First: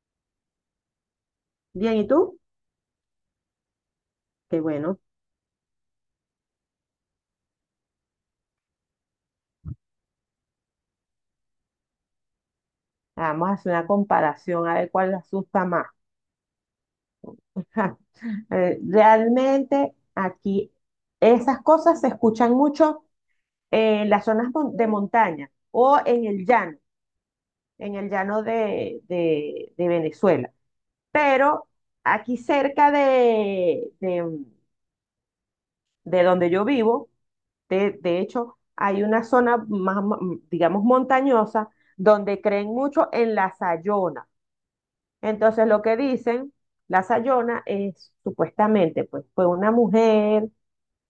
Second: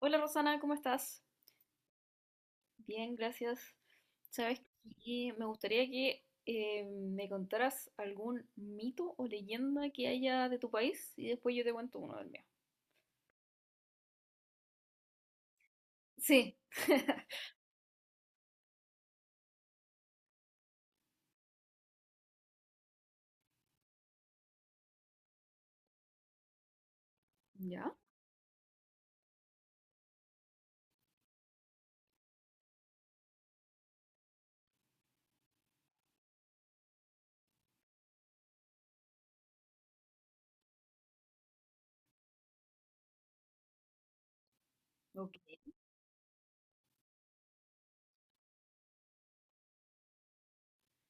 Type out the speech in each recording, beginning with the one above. Hola Rosana, ¿cómo estás? Bien, ¿y tú? Bien, gracias. Sabes Qué bueno. que me gustaría que me contaras algún mito o leyenda que haya de tu país y después yo te cuento uno del mío. Vamos a hacer una comparación a ver cuál le asusta más. Sí. Realmente aquí esas cosas se escuchan mucho en las zonas de montaña o ¿Ya? en el llano de Venezuela. Pero aquí cerca de donde yo vivo, de hecho, hay una zona más, digamos, montañosa donde creen mucho en la sayona. Ok. Entonces lo que dicen, la Sayona es, supuestamente, pues, fue una mujer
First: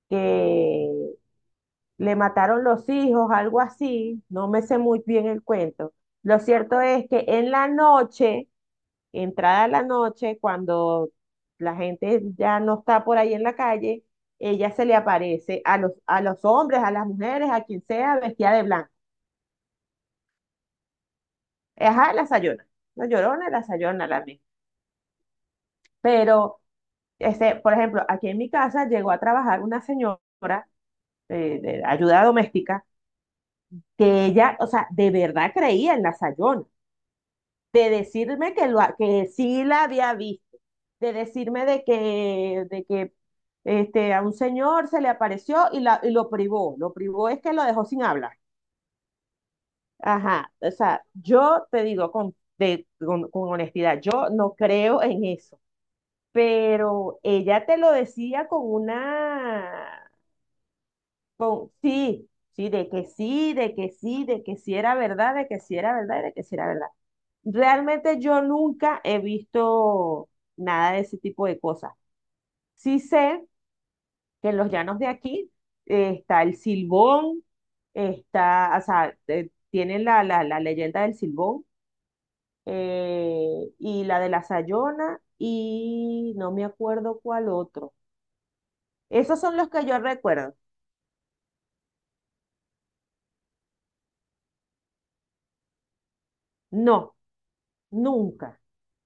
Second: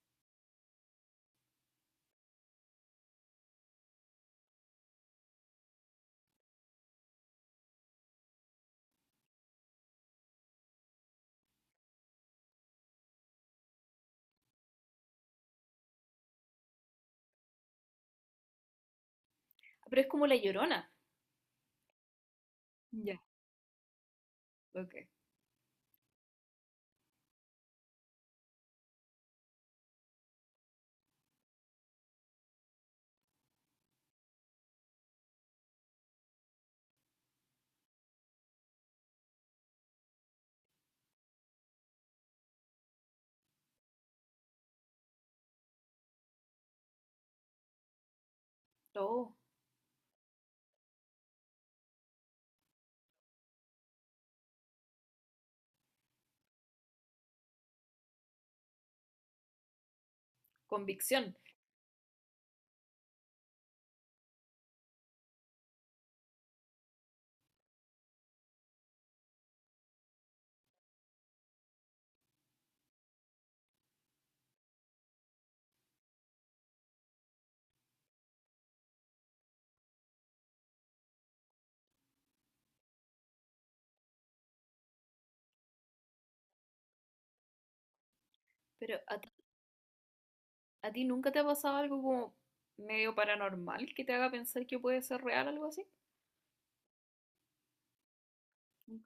que le mataron los hijos, algo así, no me sé muy bien el cuento. Lo cierto es que en la noche, entrada la noche, cuando la gente ya no está por ahí en la calle, ella se le aparece a los hombres, a las mujeres, a quien sea, vestida de blanco. Pero es como la Llorona. Ajá, la Sayona, la Ya. Llorona, la Sayona, la misma. Ok. Pero por ejemplo, aquí en mi casa llegó a trabajar una señora de ayuda doméstica que ella, o sea, de verdad creía en la Sayona, de decirme que, que sí la había visto, de decirme de que a un señor se le apareció y lo privó es que lo dejó sin hablar. Oh, Ajá, o sea, yo te digo con honestidad, yo no creo en eso, pero ella te lo decía con una. convicción. Sí, sí, de que sí, de que sí, de que sí era verdad, de que sí era verdad, y de que sí era verdad. Realmente yo nunca he visto nada de ese tipo de cosas. Sí sé que en los llanos de aquí está el silbón, está, o sea, tienen la leyenda del silbón, y la de la Sayona y no me acuerdo cuál otro. Pero Esos son los que yo recuerdo. ¿a ti nunca te ha pasado algo como medio paranormal que te haga pensar que puede ser real algo así? No, nunca. Nunca.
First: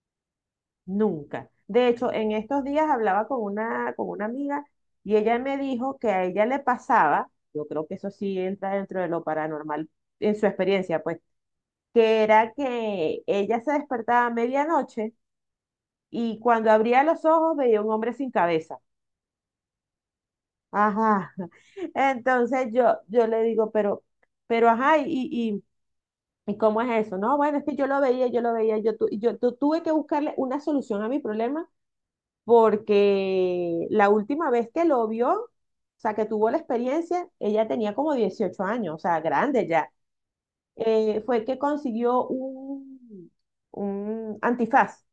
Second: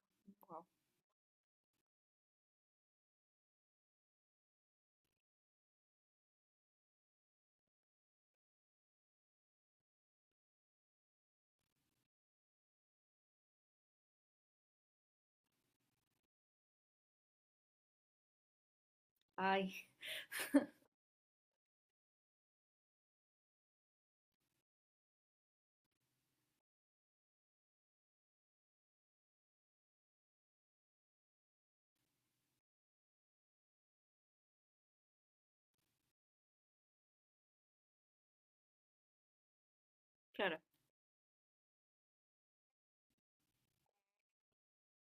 Wow. Nunca. De hecho, en estos días hablaba con una amiga y ella me dijo que a ella le pasaba, yo creo que eso sí entra dentro de lo paranormal en su experiencia, pues, que era que ella se despertaba a medianoche y cuando abría los ojos veía un hombre sin cabeza. Ay, Ajá. Entonces yo le digo, ajá, ¿y cómo es eso? No, bueno, es que yo lo veía, tuve que buscarle una solución a mi problema porque la última vez que lo vio, o sea, que tuvo la experiencia, ella tenía como 18 años, o sea, grande ya. claro. Fue que consiguió un antifaz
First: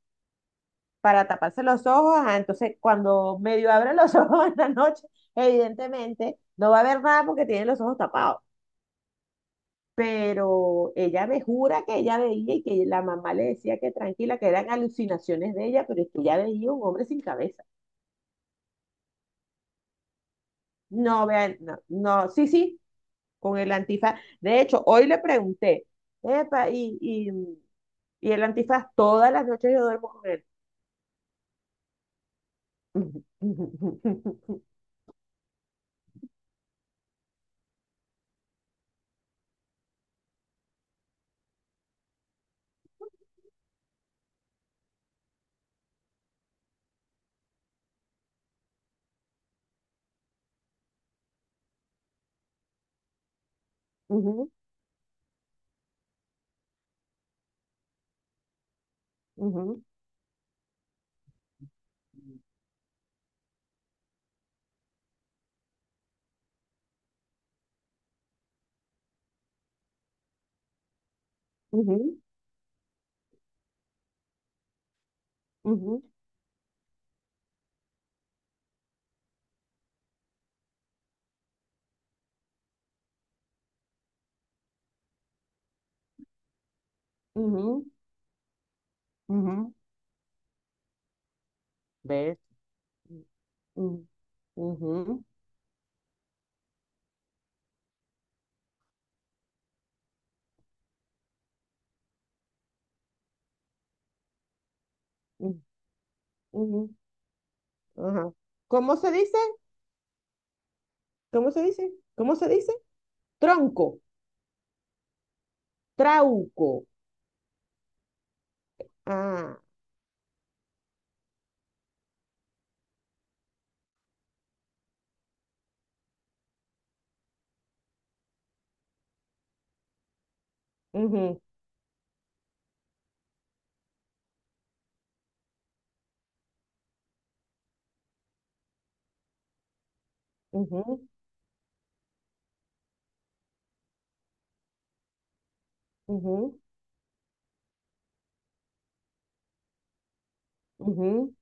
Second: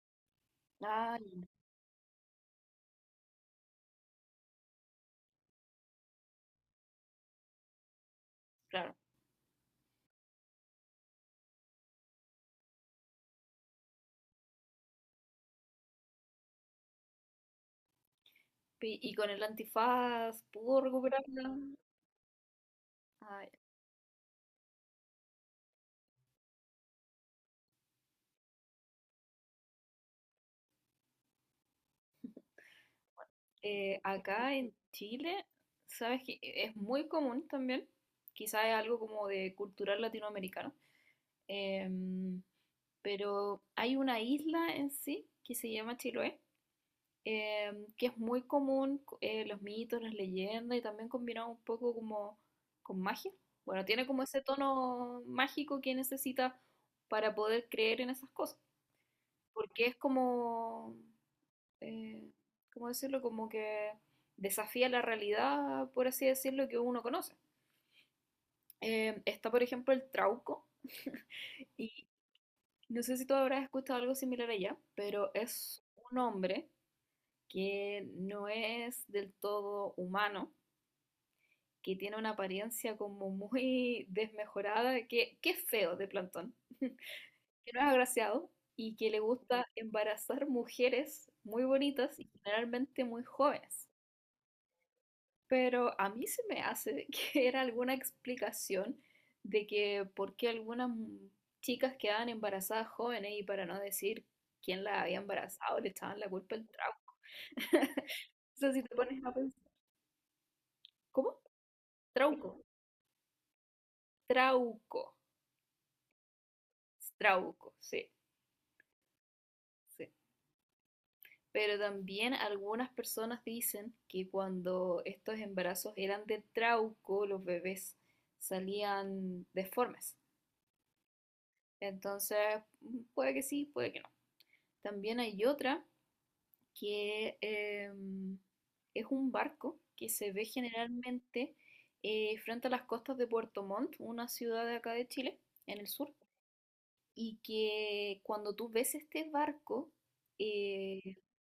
Ay, para taparse los ojos. Entonces, cuando medio abre los ojos en la noche, evidentemente no va a ver nada porque tiene los ojos tapados. claro. Pero ella me jura que ella veía y que la mamá le decía que tranquila, que eran alucinaciones de ella, pero es que ella veía un hombre sin cabeza. Y con el antifaz pudo No, recuperarla. vean, no, no, sí, sí, Ah, con el antifaz. De hecho, hoy le pregunté, epa, y el antifaz, todas las noches yo duermo con él. Acá Ujú, en Chile, sabes que es muy común también, quizás es algo como de cultural latinoamericano, em, pero hay una isla en sí que se llama Chiloé, que es muy común los mitos, las leyendas y también combinado un poco como con magia. Bueno, tiene como ese tono mágico que necesita para poder creer en esas cosas, ujú, porque es como eh, ¿cómo decirlo? Como que desafía la realidad, por así decirlo, que uno conoce. Está, por ejemplo, el trauco. ujú, Y ujú, no sé si tú habrás escuchado algo similar allá, pero es un hombre que no es del todo humano, que tiene una apariencia como muy desmejorada, que es feo de plantón, que ujú, no es ujú. agraciado y que le Ujú, ujú. gusta embarazar mujeres muy bonitas y ¿Ves? generalmente muy jóvenes. Ujú, ujú, Pero a mí se me hace que era alguna explicación de que por qué algunas chicas quedaban embarazadas jóvenes y para no decir quién las había ujú, embarazado, le echaban la culpa al ujú, trauco. ajá. O sea, si te ¿Cómo se pones a dice? pensar, ¿cómo? ¿Cómo se dice? ¿Cómo se Trauco, dice? Tronco, trauco, trauco. trauco, sí, Ah, sí. Pero también algunas personas dicen que cuando estos embarazos eran de trauco, los bebés salían deformes. ujú, Entonces, puede que sí, puede que no. También hay otra que es un barco que se ve ujú, generalmente frente a las costas de Puerto Montt, una ciudad de acá de Chile, en el sur, y que cuando tú ves este barco, ujú, eh, ujú,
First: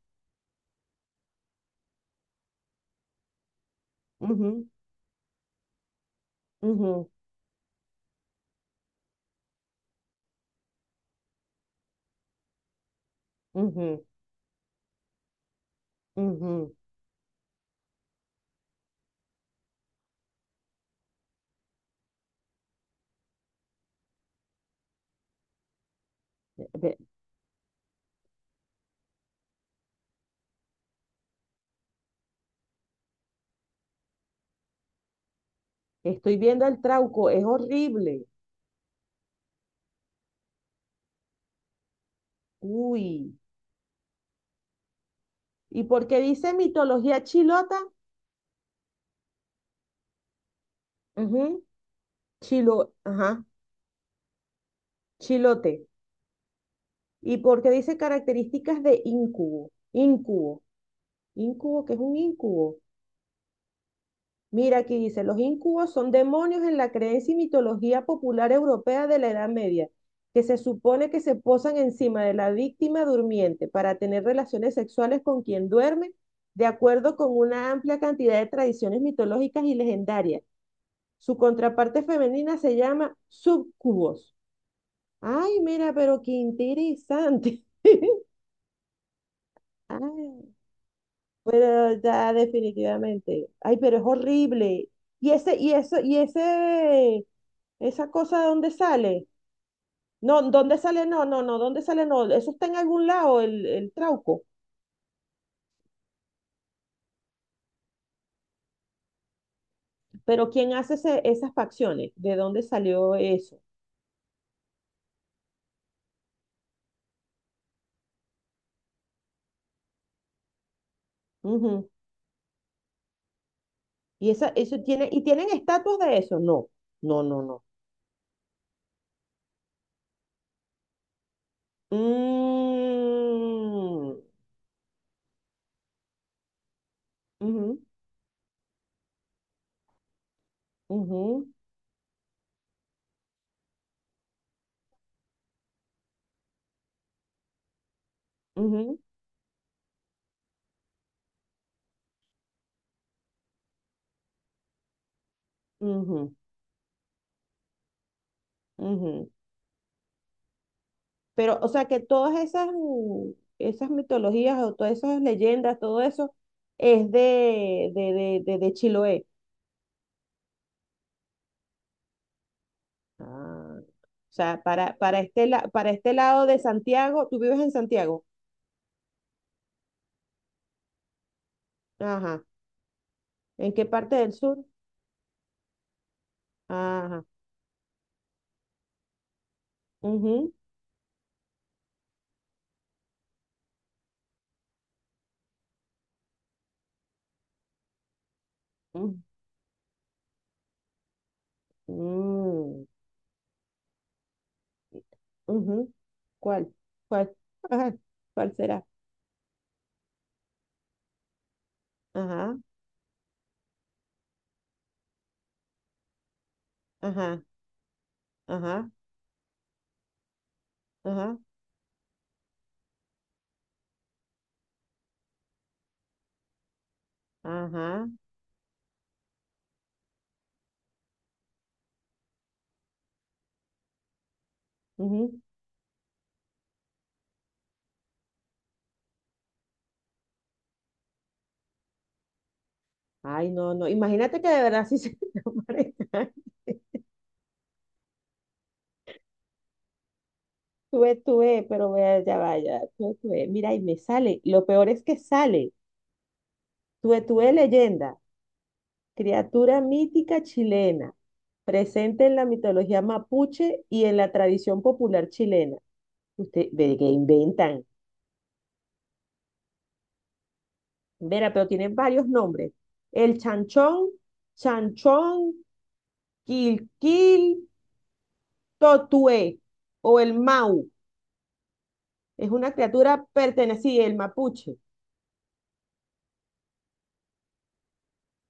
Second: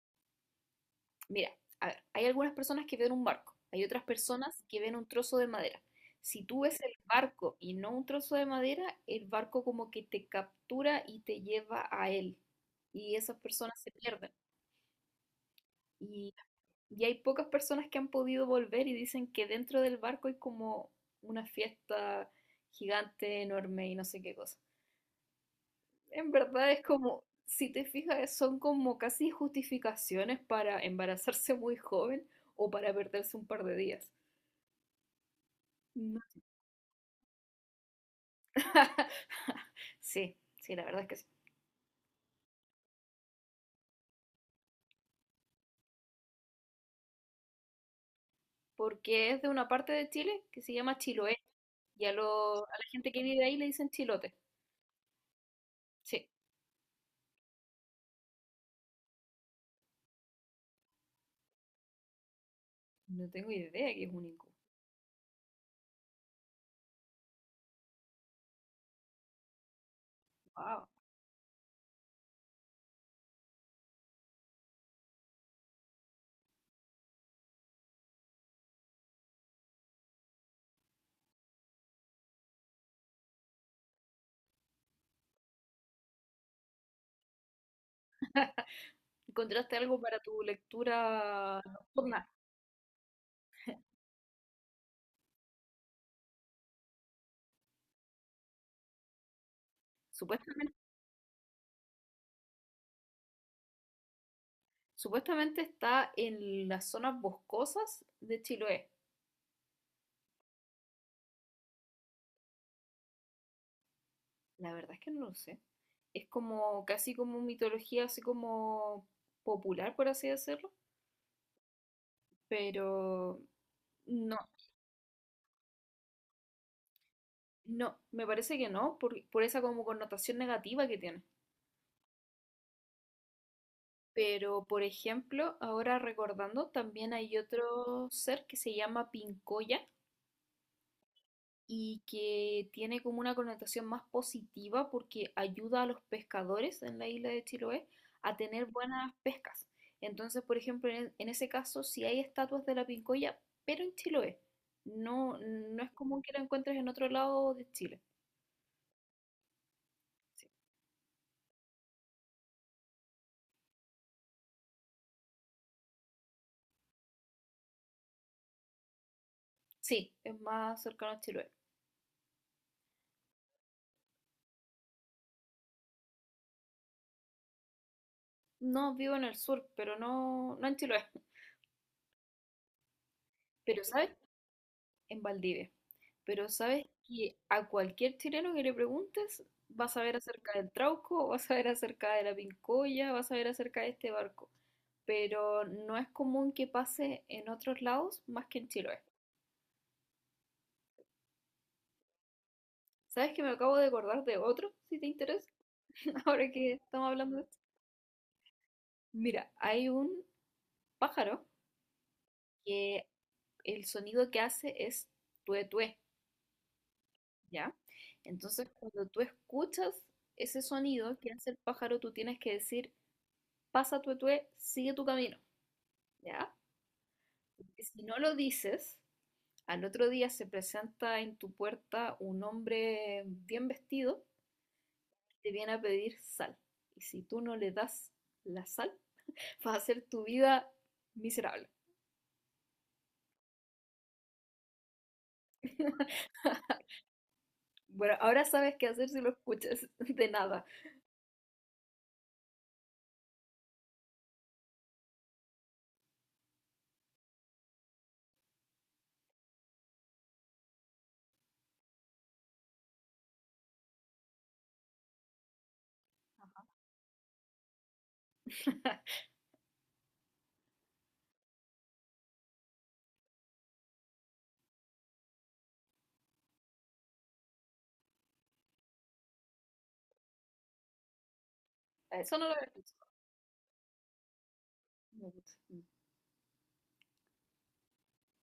mira, a ver, hay algunas personas que ven un barco, hay otras personas ujú, que ven un trozo de madera. Si tú ves el ujú, barco y no un trozo de madera, el barco como que te captura y te lleva a él, y esas personas se pierden. Y, ujú, y hay pocas personas que han podido volver y dicen que dentro del barco hay como una fiesta gigante, enorme y no sé qué cosa. En verdad es ujú. como, si te fijas, son como casi justificaciones para embarazarse muy joven o para perderse un par de días. No. Estoy viendo el trauco, es horrible. Sí, sí, la verdad es que sí. Uy. ¿Y por qué dice mitología chilota? Porque es de una parte de Chile que se llama Chiloé Ujú, y a la gente que ajá, vive ahí le dicen chilote. chilote. Sí, ¿Y por qué dice características de incubo? Incubo. Incubo, ¿qué es un incubo? no tengo idea que es un incu. Mira, aquí dice, los incubos son demonios en la creencia y mitología popular europea de la Edad Media, que se supone que se posan encima de la víctima durmiente para tener relaciones sexuales con quien duerme, de acuerdo con una amplia cantidad de tradiciones mitológicas y legendarias. Su contraparte femenina se llama subcubos. Ay, mira, pero qué interesante. ¿Encontraste algo para tu Ay, lectura pero nocturna? ya definitivamente. Ay, pero es horrible. Y ese, y eso, y ese, esa cosa, ¿dónde sale? No, Supuesta- ¿dónde sale? No, no, no, ¿dónde sale? No, eso está en algún lado, el trauco. Supuestamente está en las zonas boscosas de Chiloé. Pero ¿quién hace esas facciones? ¿De dónde salió eso? La verdad es que no lo sé. Es como casi como mitología, así como popular, por así decirlo. Ujú. Pero Y no, esa, eso tiene, ¿y tienen estatuas de eso? No, no, no, no. no, me parece que no, por esa como connotación negativa que tiene. Mm, Pero, por ejemplo, ahora recordando, también hay ujú, otro ser que se llama Pincoya, y que tiene como una connotación más positiva porque ayuda a los pescadores en la isla de Chiloé a tener ujú, ujú, buenas pescas. Entonces, por ejemplo, en ese caso, si hay estatuas de la Pincoya, pero en Chiloé. No, no es común que ujú, la encuentres en otro lado de Chile. ujú. Sí, Pero, o sea, que todas esas, esas mitologías o todas esas leyendas, todo eso es de Chiloé. sí, es más cercano a Chiloé. Ah, o sea, para este lado de Santiago, ¿tú vives en Santiago? No vivo en el sur, pero no, no en Chiloé. Ajá. ¿En Pero qué ¿sabes parte del sur? en Valdivia. Pero sabes Ajá. que a cualquier chileno que le preguntes, va a saber acerca Ujú. del Trauco, va a saber acerca de la Pincoya, va a saber acerca de este barco. Pero no es común que pase en otros lados más que en Chiloé. Mm, mm, ¿Sabes que me acabo de acordar de otro, si te interesa? ujú. Ahora que ¿Cuál? estamos hablando ¿Cuál? de esto. Ajá. ¿Cuál será? Mira, hay un pájaro Ajá, que el sonido que hace es tué tué, ajá, ¿ya? Entonces, ajá, cuando tú escuchas ese sonido que ajá, hace el pájaro, tú tienes que decir pasa tu etue, sigue tu camino, ¿ya? Porque si ajá. no lo dices, al otro día se presenta en tu puerta un hombre bien vestido, Ujú. te viene a pedir sal. Y si tú no le das la sal, va a hacer tu vida miserable. Ay, no, no. Imagínate que de verdad sí se te aparezca. Bueno, ahora sabes qué hacer si lo escuchas, de nada. Tuve, tuve, pero vea, ya vaya, tuve, tuve. Mira, y me sale. Lo peor es que sale. Tuve, tuve leyenda, criatura mítica chilena, presente en la mitología mapuche y en la tradición popular chilena. Usted ve que inventan. Vera, pero tienen varios nombres. El chanchón, chanchón, quilquil, totué o el mau. Eso no Es lo había una escuchado. criatura perteneciente, el mapuche.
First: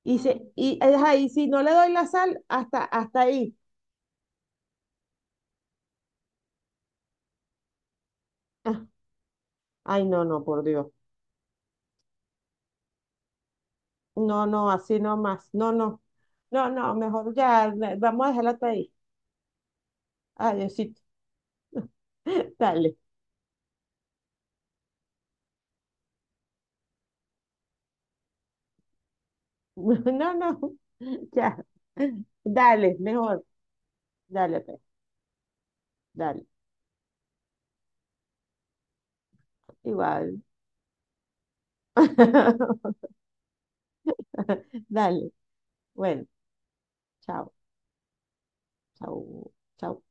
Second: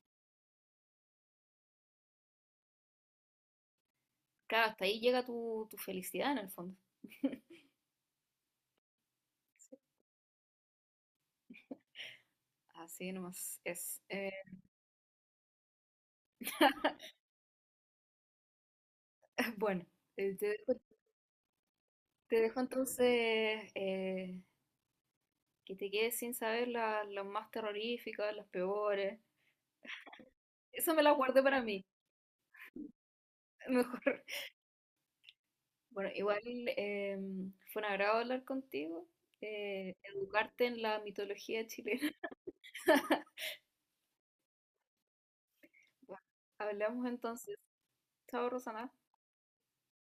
Ajá, y si no le doy la sal, hasta, hasta ahí. Claro, hasta ahí llega tu felicidad en el fondo. Ah, Sí, ay, no, no, por Dios. así nomás es. No, no, así no más. No, no. No, no, mejor ya. Vamos a dejarlo hasta ahí. bueno, eh, te dejo Adiosito. Te dejo Dale. entonces que te quedes sin saber las más terroríficas, las peores. No, no. Eso me las guardé Ya. para mí, Dale, mejor. mejor. Dale, pues, Bueno, igual dale. Fue un agrado hablar contigo, Igual. educarte en la mitología chilena. Dale. Bueno, Bueno, hablamos chao, entonces. Chao, Rosana. chao, chao.